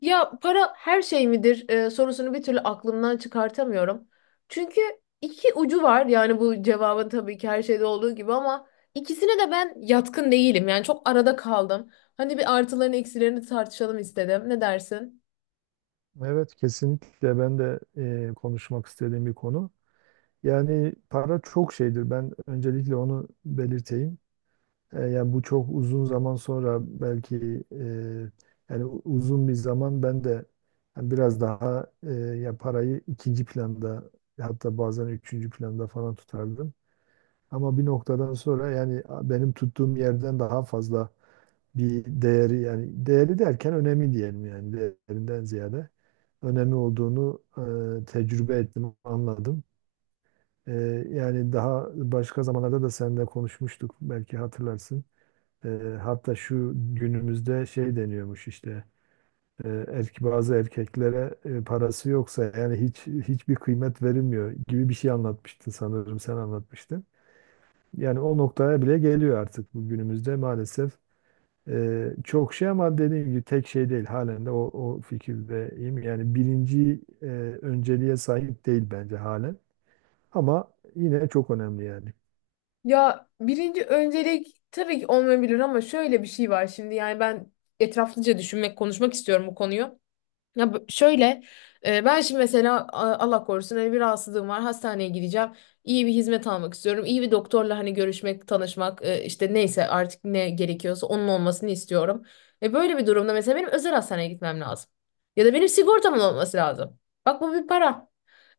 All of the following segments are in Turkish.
Ya para her şey midir sorusunu bir türlü aklımdan çıkartamıyorum. Çünkü iki ucu var yani bu cevabın tabii ki her şeyde olduğu gibi ama ikisine de ben yatkın değilim. Yani çok arada kaldım. Hani bir artılarını eksilerini tartışalım istedim. Ne dersin? Evet kesinlikle ben de konuşmak istediğim bir konu. Yani para çok şeydir. Ben öncelikle onu belirteyim. Yani bu çok uzun zaman sonra belki yani uzun bir zaman ben de yani biraz daha ya parayı ikinci planda hatta bazen üçüncü planda falan tutardım. Ama bir noktadan sonra benim tuttuğum yerden daha fazla bir değeri, yani değeri derken önemli diyelim, yani değerinden ziyade önemi olduğunu tecrübe ettim, anladım. E, Yani daha başka zamanlarda da seninle konuşmuştuk, belki hatırlarsın. E, Hatta şu günümüzde şey deniyormuş işte, bazı erkeklere parası yoksa yani hiçbir kıymet verilmiyor gibi bir şey anlatmıştın, sanırım sen anlatmıştın. Yani o noktaya bile geliyor artık bu günümüzde maalesef. Çok şey ama dediğim gibi tek şey değil. Halen de o fikirdeyim. Yani birinci önceliğe sahip değil bence halen. Ama yine çok önemli yani. Ya birinci öncelik tabii ki olmayabilir ama şöyle bir şey var şimdi yani ben etraflıca düşünmek, konuşmak istiyorum bu konuyu. Ya b- şöyle Ben şimdi mesela, Allah korusun, hani bir rahatsızlığım var, hastaneye gideceğim. İyi bir hizmet almak istiyorum. İyi bir doktorla hani görüşmek, tanışmak, işte neyse artık ne gerekiyorsa onun olmasını istiyorum. E böyle bir durumda mesela benim özel hastaneye gitmem lazım. Ya da benim sigortamın olması lazım. Bak, bu bir para.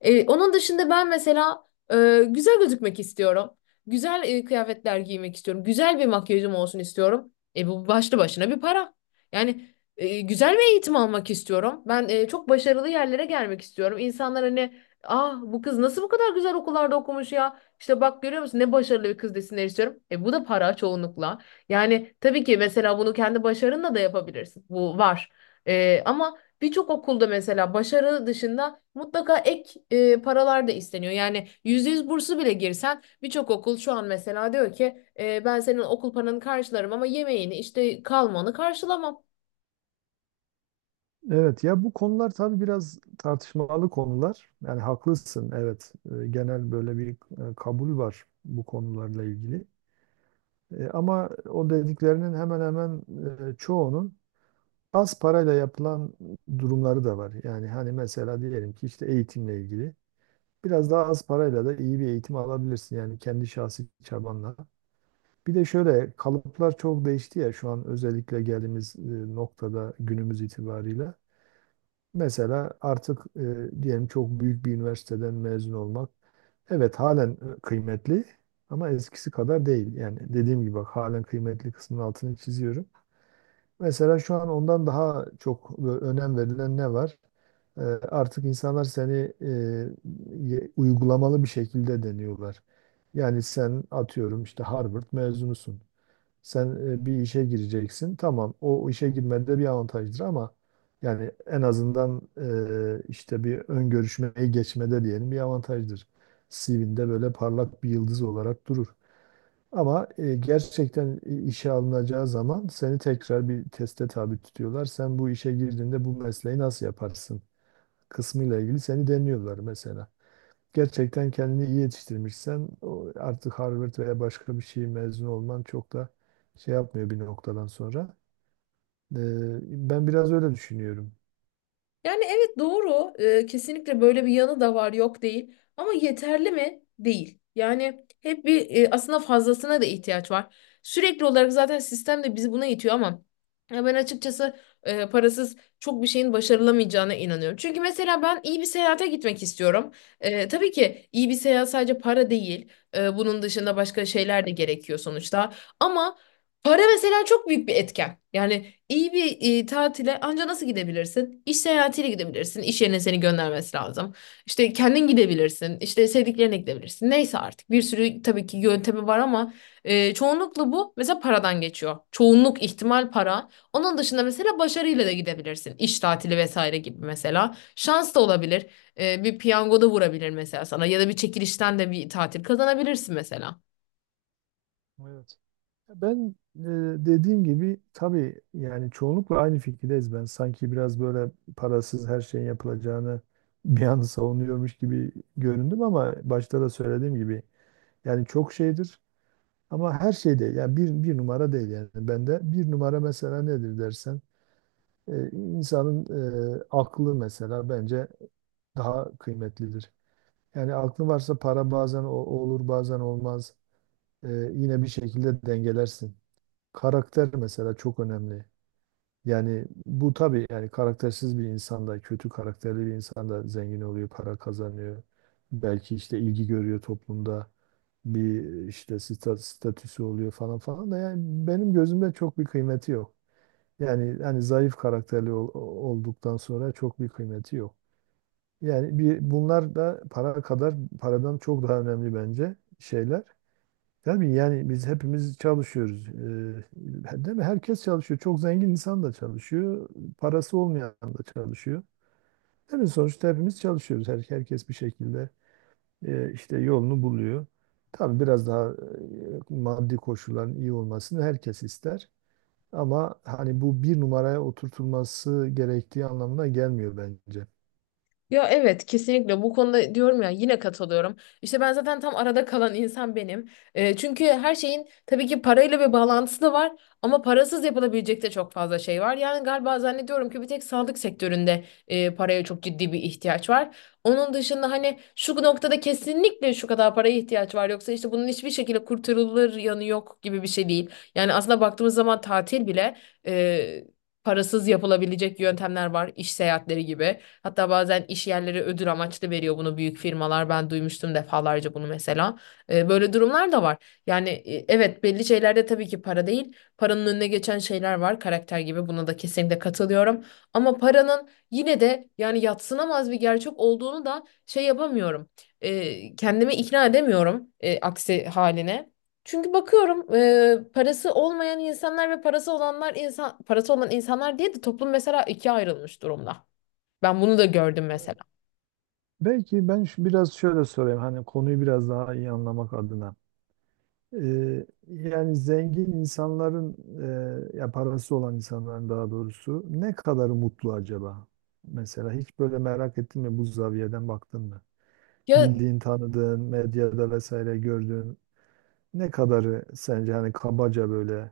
Onun dışında ben mesela güzel gözükmek istiyorum. Güzel kıyafetler giymek istiyorum. Güzel bir makyajım olsun istiyorum. E bu başlı başına bir para. Yani güzel bir eğitim almak istiyorum. Ben çok başarılı yerlere gelmek istiyorum. İnsanlar hani ah bu kız nasıl bu kadar güzel okullarda okumuş ya? İşte bak görüyor musun ne başarılı bir kız desinler istiyorum. E bu da para çoğunlukla. Yani tabii ki mesela bunu kendi başarınla da yapabilirsin. Bu var. E, ama birçok okulda mesela başarı dışında mutlaka ek paralar da isteniyor. Yani %100 bursu bile girsen birçok okul şu an mesela diyor ki ben senin okul paranı karşılarım ama yemeğini işte kalmanı karşılamam. Evet, ya bu konular tabii biraz tartışmalı konular. Yani haklısın, evet. Genel böyle bir kabul var bu konularla ilgili. Ama o dediklerinin hemen hemen çoğunun az parayla yapılan durumları da var. Yani hani mesela diyelim ki işte eğitimle ilgili. Biraz daha az parayla da iyi bir eğitim alabilirsin, yani kendi şahsi çabanla. Bir de şöyle kalıplar çok değişti ya şu an, özellikle geldiğimiz noktada günümüz itibariyle. Mesela artık diyelim çok büyük bir üniversiteden mezun olmak, evet halen kıymetli ama eskisi kadar değil. Yani dediğim gibi bak, halen kıymetli kısmının altını çiziyorum. Mesela şu an ondan daha çok böyle önem verilen ne var? Eee, Artık insanlar seni uygulamalı bir şekilde deniyorlar. Yani sen atıyorum işte Harvard mezunusun. Sen bir işe gireceksin. Tamam, o işe girmede bir avantajdır ama yani en azından, işte bir ön görüşmeyi geçmede diyelim bir avantajdır. CV'nde böyle parlak bir yıldız olarak durur. Ama gerçekten işe alınacağı zaman seni tekrar bir teste tabi tutuyorlar. Sen bu işe girdiğinde bu mesleği nasıl yaparsın kısmıyla ilgili seni deniyorlar mesela. Gerçekten kendini iyi yetiştirmişsen o artık Harvard veya başka bir şey mezun olman çok da şey yapmıyor bir noktadan sonra. E, Ben biraz öyle düşünüyorum. Yani evet doğru. Kesinlikle böyle bir yanı da var, yok değil. Ama yeterli mi? Değil. Yani hep bir aslında fazlasına da ihtiyaç var. Sürekli olarak zaten sistem de bizi buna itiyor ama ya ben açıkçası parasız çok bir şeyin başarılamayacağına inanıyorum. Çünkü mesela ben iyi bir seyahate gitmek istiyorum. E, tabii ki iyi bir seyahat sadece para değil. E, bunun dışında başka şeyler de gerekiyor sonuçta. Ama para mesela çok büyük bir etken. Yani İyi bir tatile anca nasıl gidebilirsin? İş seyahatiyle gidebilirsin. İş yerine seni göndermesi lazım. İşte kendin gidebilirsin. İşte sevdiklerine gidebilirsin. Neyse artık bir sürü tabii ki yöntemi var ama çoğunlukla bu mesela paradan geçiyor. Çoğunluk ihtimal para. Onun dışında mesela başarıyla da gidebilirsin. İş tatili vesaire gibi mesela. Şans da olabilir. E, bir piyango da vurabilir mesela sana ya da bir çekilişten de bir tatil kazanabilirsin mesela. Evet. Ben dediğim gibi tabii yani çoğunlukla aynı fikirdeyiz ben. Sanki biraz böyle parasız her şeyin yapılacağını bir an savunuyormuş gibi göründüm, ama başta da söylediğim gibi yani çok şeydir ama her şey değil. Yani bir numara değil yani. Bende bir numara mesela nedir dersen, insanın aklı mesela bence daha kıymetlidir. Yani aklın varsa para bazen olur bazen olmaz. Yine bir şekilde dengelersin. Karakter mesela çok önemli. Yani bu tabii yani karaktersiz bir insanda, kötü karakterli bir insanda zengin oluyor, para kazanıyor. Belki işte ilgi görüyor toplumda. Bir işte statüsü oluyor falan falan da yani benim gözümde çok bir kıymeti yok. Yani hani zayıf karakterli olduktan sonra çok bir kıymeti yok. Yani bir, bunlar da para kadar, paradan çok daha önemli bence şeyler. Tabii yani biz hepimiz çalışıyoruz. Değil mi? Herkes çalışıyor. Çok zengin insan da çalışıyor. Parası olmayan da çalışıyor. Değil mi? Sonuçta hepimiz çalışıyoruz. Herkes bir şekilde işte yolunu buluyor. Tabii biraz daha maddi koşulların iyi olmasını herkes ister. Ama hani bu bir numaraya oturtulması gerektiği anlamına gelmiyor bence. Ya evet, kesinlikle bu konuda diyorum ya, yine katılıyorum. İşte ben zaten tam arada kalan insan benim. E, çünkü her şeyin tabii ki parayla bir bağlantısı da var ama parasız yapılabilecek de çok fazla şey var. Yani galiba zannediyorum ki bir tek sağlık sektöründe paraya çok ciddi bir ihtiyaç var. Onun dışında hani şu noktada kesinlikle şu kadar paraya ihtiyaç var, yoksa işte bunun hiçbir şekilde kurtarılır yanı yok gibi bir şey değil. Yani aslında baktığımız zaman tatil bile e, parasız yapılabilecek yöntemler var, iş seyahatleri gibi. Hatta bazen iş yerleri ödül amaçlı veriyor bunu, büyük firmalar. Ben duymuştum defalarca bunu mesela. E, böyle durumlar da var. Yani evet belli şeylerde tabii ki para değil. Paranın önüne geçen şeyler var, karakter gibi. Buna da kesinlikle katılıyorum. Ama paranın yine de yani yadsınamaz bir gerçek olduğunu da şey yapamıyorum. E, kendimi ikna edemiyorum aksi haline. Çünkü bakıyorum parası olmayan insanlar ve parası olanlar insan parası olan insanlar diye de toplum mesela ikiye ayrılmış durumda. Ben bunu da gördüm Evet. mesela. Belki ben biraz şöyle sorayım, hani konuyu biraz daha iyi anlamak adına. Yani zengin insanların, ya parası olan insanların daha doğrusu, ne kadarı mutlu acaba? Mesela hiç böyle merak ettin mi, bu zaviyeden baktın mı? Ya Bildiğin, tanıdığın, medyada vesaire gördüğün ne kadarı sence, hani kabaca böyle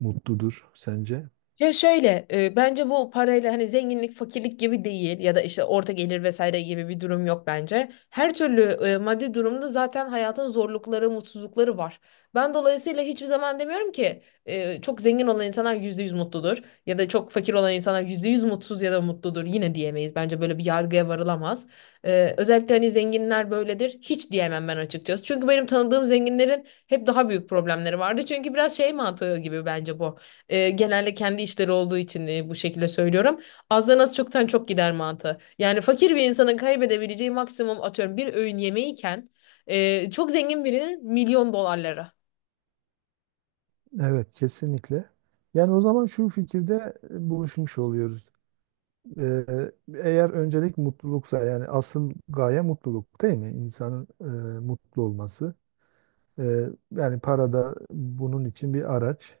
mutludur sence? Ya şöyle e, bence bu parayla hani zenginlik fakirlik gibi değil ya da işte orta gelir vesaire gibi bir durum yok bence. Her türlü maddi durumda zaten hayatın zorlukları, mutsuzlukları var. Ben dolayısıyla hiçbir zaman demiyorum ki çok zengin olan insanlar %100 mutludur ya da çok fakir olan insanlar %100 mutsuz ya da mutludur, yine diyemeyiz. Bence böyle bir yargıya varılamaz. E, özellikle hani zenginler böyledir hiç diyemem ben açıkçası. Çünkü benim tanıdığım zenginlerin hep daha büyük problemleri vardı. Çünkü biraz şey mantığı gibi bence bu. E, genelde kendi işleri olduğu için bu şekilde söylüyorum. Azdan az, çoktan çok gider mantığı. Yani fakir bir insanın kaybedebileceği maksimum atıyorum bir öğün yemeğiyken çok zengin birinin milyon dolarları. Evet, kesinlikle. Yani o zaman şu fikirde buluşmuş oluyoruz. Ee, Eğer öncelik mutluluksa, yani asıl gaye mutluluk değil mi? İnsanın mutlu olması. Ee, Yani para da bunun için bir araç.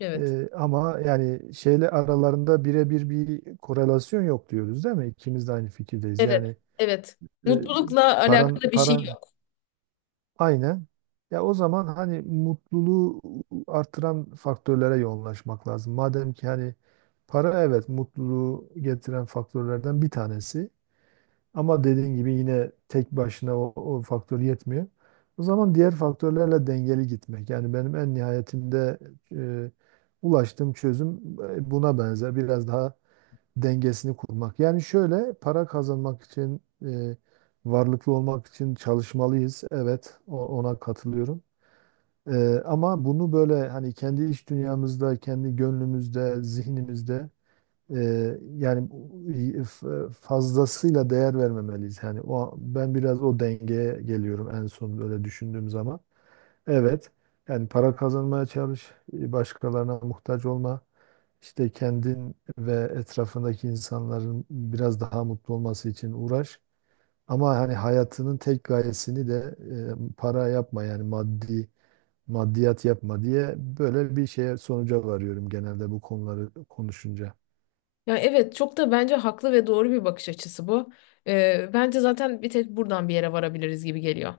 Evet. Ama yani şeyle aralarında birebir bir korelasyon yok diyoruz değil mi? İkimiz de aynı fikirdeyiz. Evet. Yani Evet. e, Mutlulukla alakalı bir şey paran yok. aynen. Ya o zaman hani mutluluğu artıran faktörlere yoğunlaşmak lazım. Madem ki hani para, evet, mutluluğu getiren faktörlerden bir tanesi. Ama dediğin gibi yine tek başına o faktör yetmiyor. O zaman diğer faktörlerle dengeli gitmek. Yani benim en nihayetinde e, ulaştığım çözüm buna benzer. Biraz daha dengesini kurmak. Yani şöyle, para kazanmak için, varlıklı olmak için çalışmalıyız. Evet, ona katılıyorum. Ama bunu böyle hani kendi iç dünyamızda, kendi gönlümüzde, zihnimizde yani fazlasıyla değer vermemeliyiz. Yani o, ben biraz o dengeye geliyorum en son böyle düşündüğüm zaman. Evet. Yani para kazanmaya çalış, başkalarına muhtaç olma. İşte kendin ve etrafındaki insanların biraz daha mutlu olması için uğraş. Ama hani hayatının tek gayesini de para yapma, yani maddiyat yapma diye, böyle bir şeye sonuca varıyorum genelde bu konuları konuşunca. Ya evet çok da bence haklı ve doğru bir bakış açısı bu. Bence zaten bir tek buradan bir yere varabiliriz gibi geliyor.